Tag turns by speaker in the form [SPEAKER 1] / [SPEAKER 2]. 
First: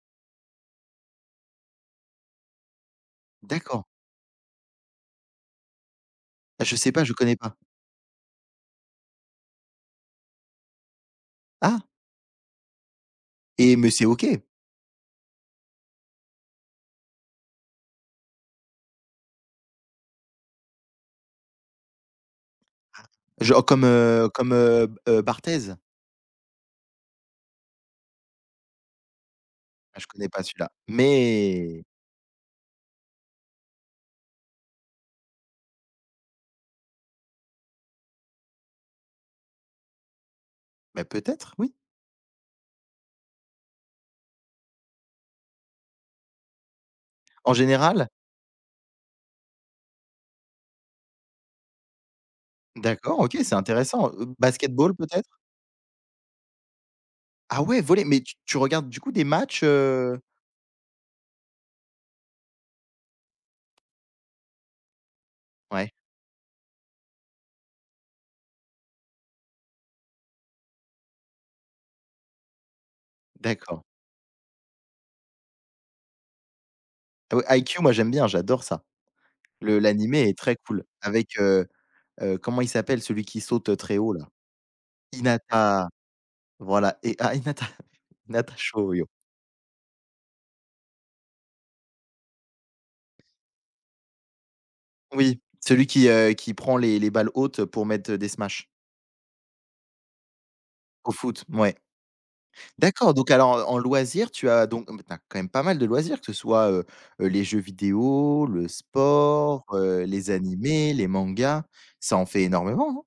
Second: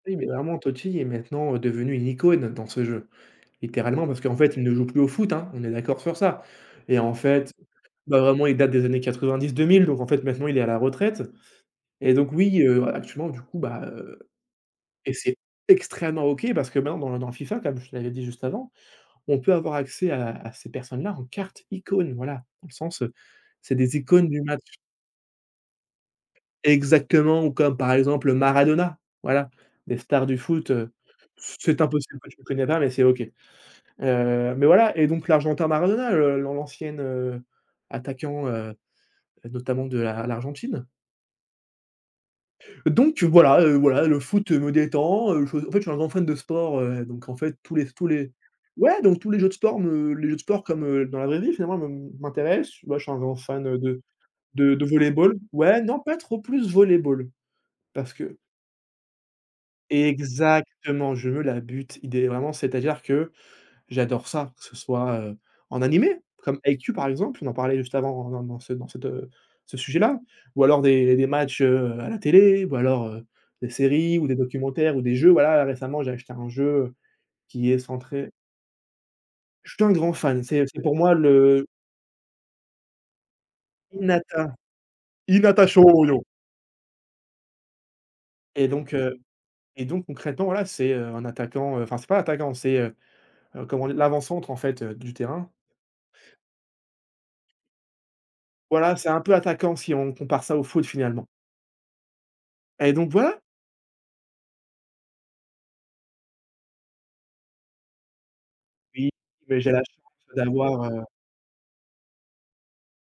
[SPEAKER 1] Oui mais vraiment Totti est maintenant devenu une icône dans ce jeu,
[SPEAKER 2] D'accord.
[SPEAKER 1] littéralement, parce qu'en fait, il ne joue plus au foot, hein, on est d'accord sur ça?
[SPEAKER 2] Ah je sais
[SPEAKER 1] Et
[SPEAKER 2] pas,
[SPEAKER 1] en
[SPEAKER 2] je connais
[SPEAKER 1] fait,
[SPEAKER 2] pas.
[SPEAKER 1] ben vraiment il date des années 90-2000, donc en fait, maintenant il est à la retraite
[SPEAKER 2] Ah!
[SPEAKER 1] et donc oui, heu, actuellement du coup,
[SPEAKER 2] Et
[SPEAKER 1] bah,
[SPEAKER 2] mais c'est
[SPEAKER 1] heu
[SPEAKER 2] OK!
[SPEAKER 1] et c'est extrêmement OK, parce que maintenant dans dans FIFA, tu as be f je l'avais dit juste avant, on peut avoir accès à à ces personnes-là, en carte icône, voilà. Dans le sens, heu,
[SPEAKER 2] Ah, genre
[SPEAKER 1] c'est
[SPEAKER 2] comme,
[SPEAKER 1] des
[SPEAKER 2] heu,
[SPEAKER 1] icônes du
[SPEAKER 2] comme,
[SPEAKER 1] match.
[SPEAKER 2] heu, b heu, Barthez?
[SPEAKER 1] Exactement ou comme par exemple, heu, Maradona, voilà, les
[SPEAKER 2] Ah je
[SPEAKER 1] stars
[SPEAKER 2] connais
[SPEAKER 1] du
[SPEAKER 2] pas celui-là,
[SPEAKER 1] foot, heu, c'est
[SPEAKER 2] mais
[SPEAKER 1] impossible que tu le connais pas, mais c'est OK. Heu mais voilà et donc l'argentin Maradona, heu, l'an l'ancienne, heu, attaquant, heu, heu, notamment de l'A l'Argentine.
[SPEAKER 2] Beh, peut-être oui.
[SPEAKER 1] Donc heu, voilà, heu, voilà, le foot, heu, me détend, heu, je en fait, je suis un grand fan de sport, heu, donc en
[SPEAKER 2] En
[SPEAKER 1] fait tous les s tous
[SPEAKER 2] général?
[SPEAKER 1] les ouais donc tous les jeux de sport me les jeux de sport comme, heu, dans la vraie vie finalement me m'intéressent moi je suis un
[SPEAKER 2] D'accord,
[SPEAKER 1] grand
[SPEAKER 2] OK, c'est
[SPEAKER 1] fan, heu, de
[SPEAKER 2] intéressant. Heu,
[SPEAKER 1] de de
[SPEAKER 2] basketball, peut-être?
[SPEAKER 1] volley-ball. Ouais, non pas trop plus volley-ball,
[SPEAKER 2] Ah ouais, volley?
[SPEAKER 1] parce
[SPEAKER 2] Mais tu
[SPEAKER 1] que
[SPEAKER 2] tu regardes du coup des matchs, heu
[SPEAKER 1] Exactement, je veux la but. Idéa vraiment, c'est-à-dire que j'adore ça, que ce soit, heu, en
[SPEAKER 2] Ouais.
[SPEAKER 1] animé comme Haikyu, par exemple, on en parlait juste avant dans dans dans cette, heu, ce sujet-là. Ou alors des des matchs, heu, à la télé ou alors, heu, des
[SPEAKER 2] D'accord.
[SPEAKER 1] séries, ou des documentaires, ou des jeux. Voilà récemment, j'ai acheté un jeu, heu,
[SPEAKER 2] Heu, ouais,
[SPEAKER 1] qui est
[SPEAKER 2] Haikyu, moi j'aime bien,
[SPEAKER 1] centré
[SPEAKER 2] j'adore ça.
[SPEAKER 1] Je
[SPEAKER 2] Le
[SPEAKER 1] suis un grand
[SPEAKER 2] l'animé est
[SPEAKER 1] fan,
[SPEAKER 2] très
[SPEAKER 1] c'est c'est
[SPEAKER 2] cool
[SPEAKER 1] pour moi
[SPEAKER 2] avec,
[SPEAKER 1] le
[SPEAKER 2] heu, heu, comment il s'appelle celui qui saute très haut là?
[SPEAKER 1] Hinata. Hinata
[SPEAKER 2] Hinata!
[SPEAKER 1] Shôyô.
[SPEAKER 2] Voilà et ah Hinata, Hinata
[SPEAKER 1] Et donc
[SPEAKER 2] Shôyô.
[SPEAKER 1] heu et donc concrètement voilà, c'est, heu, un attaquant enfin, c'est pas attaquant c'est, heu, heu, comment dire? L'avant-centre en fait, heu, du
[SPEAKER 2] Oui,
[SPEAKER 1] terrain.
[SPEAKER 2] celui qui, heu, qui prend les les balles hautes pour mettre, heu, des smashs.
[SPEAKER 1] Voilà, c'est un peu attaquant, si on compare ça au foot,
[SPEAKER 2] Au
[SPEAKER 1] finalement.
[SPEAKER 2] foot, mouais.
[SPEAKER 1] Et donc
[SPEAKER 2] D'accord donc
[SPEAKER 1] voilà!
[SPEAKER 2] alors en en loisirs, tu as donc mais tu as quand même pas mal de loisirs que ce soit, heu, heu, les jeux vidéos, le
[SPEAKER 1] Oui, mais
[SPEAKER 2] sport,
[SPEAKER 1] j'ai la
[SPEAKER 2] heu, les
[SPEAKER 1] chance d'avoir,
[SPEAKER 2] animés,
[SPEAKER 1] heu
[SPEAKER 2] les mangas, ça en fait énormément, hein?